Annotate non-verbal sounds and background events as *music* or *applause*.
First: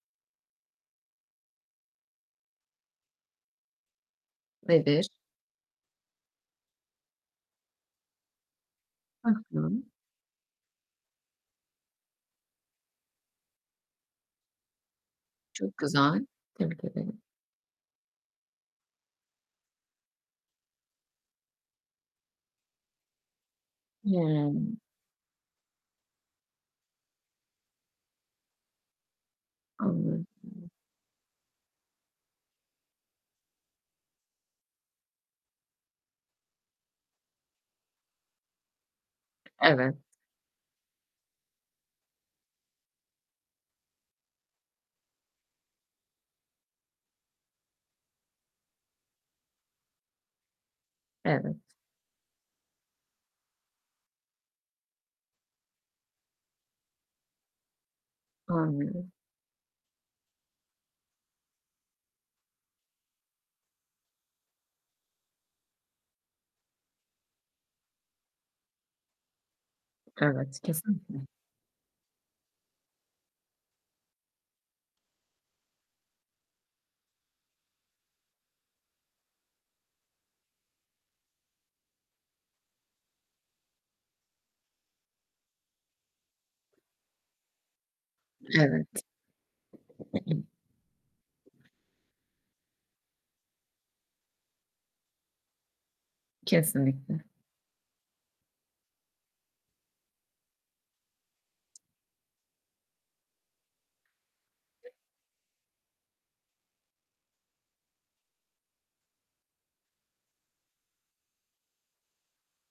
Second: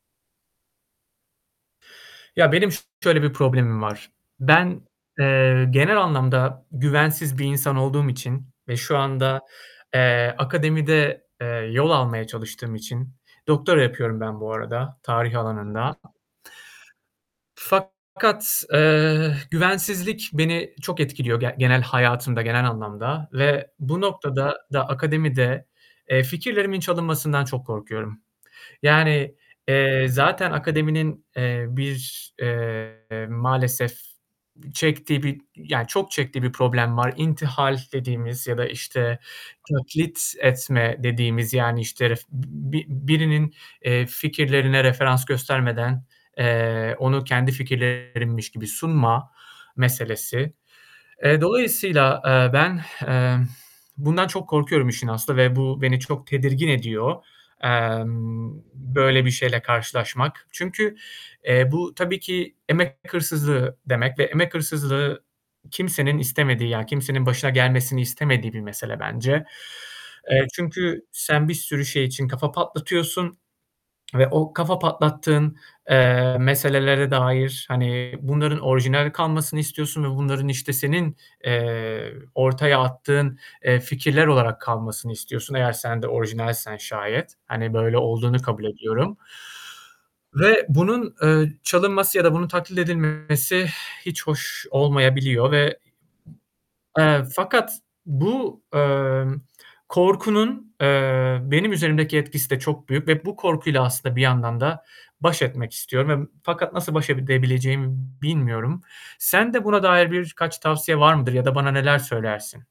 Ya, benim şöyle bir problemim var. Ben, Nedir? eee, genel anlamda güvensiz bir insan olduğum için ve şu Hı anda, hı. eee, akademide, eee, yol almaya çalıştığım için, doktora yapıyorum ben bu arada, tarih Çok alanında. güzel. Tebrik ederim. Fakat, eee, güvensizlik beni çok etkiliyor ge genel hayatımda, genel anlamda ve bu noktada Hımm. da akademide, eee, fikirlerimin çalınmasından çok korkuyorum. Yani, eee, Anladım. zaten akademinin, eee, bir, eee, maalesef çektiği bir yani, çok çektiği bir problem var. İntihal dediğimiz ya da işte, *unintelligible* Evet. kilit etme dediğimiz, yani, işte, re bi birinin, eee, fikirlerine referans göstermeden, eee, onu kendi fikirlerinmiş gibi sunma meselesi. E, Evet. dolayısıyla, eee, ben, *exhales* eee, bundan çok korkuyorum işin aslı ve bu beni çok tedirgin ediyor. Emm, Anlıyorum. böyle bir şeyle karşılaşmak. Çünkü, eee, bu tabii ki emek hırsızlığı demek ve emek hırsızlığı kimsenin istemediği, ya, kimsenin başına gelmesini istemediği bir mesele bence. Eee, Evet, çünkü kesinlikle. sen bir sürü şey için kafa patlatıyorsun ve o kafa patlattığın, eee, meselelere dair, hani, bunların orijinal kalmasını istiyorsun ve bunların işte senin, eee, ortaya attığın, eee, fikirler olarak kalmasını istiyorsun eğer sen de orijinalsen şayet. Hani, böyle olduğunu kabul Evet. ediyorum. Ve bunun, eee, çalınması ya da bunun taklit edilmesi *exhales* hiç hoş olmayabiliyor ve, Kesinlikle. eee, fakat bu, emm, korkunun, eee, benim üzerimdeki etkisi de çok büyük ve bu korkuyla aslında bir yandan da baş etmek istiyorum ve fakat nasıl baş edebileceğimi bilmiyorum. Sende buna dair birkaç tavsiye var mıdır ya da bana neler söylersin?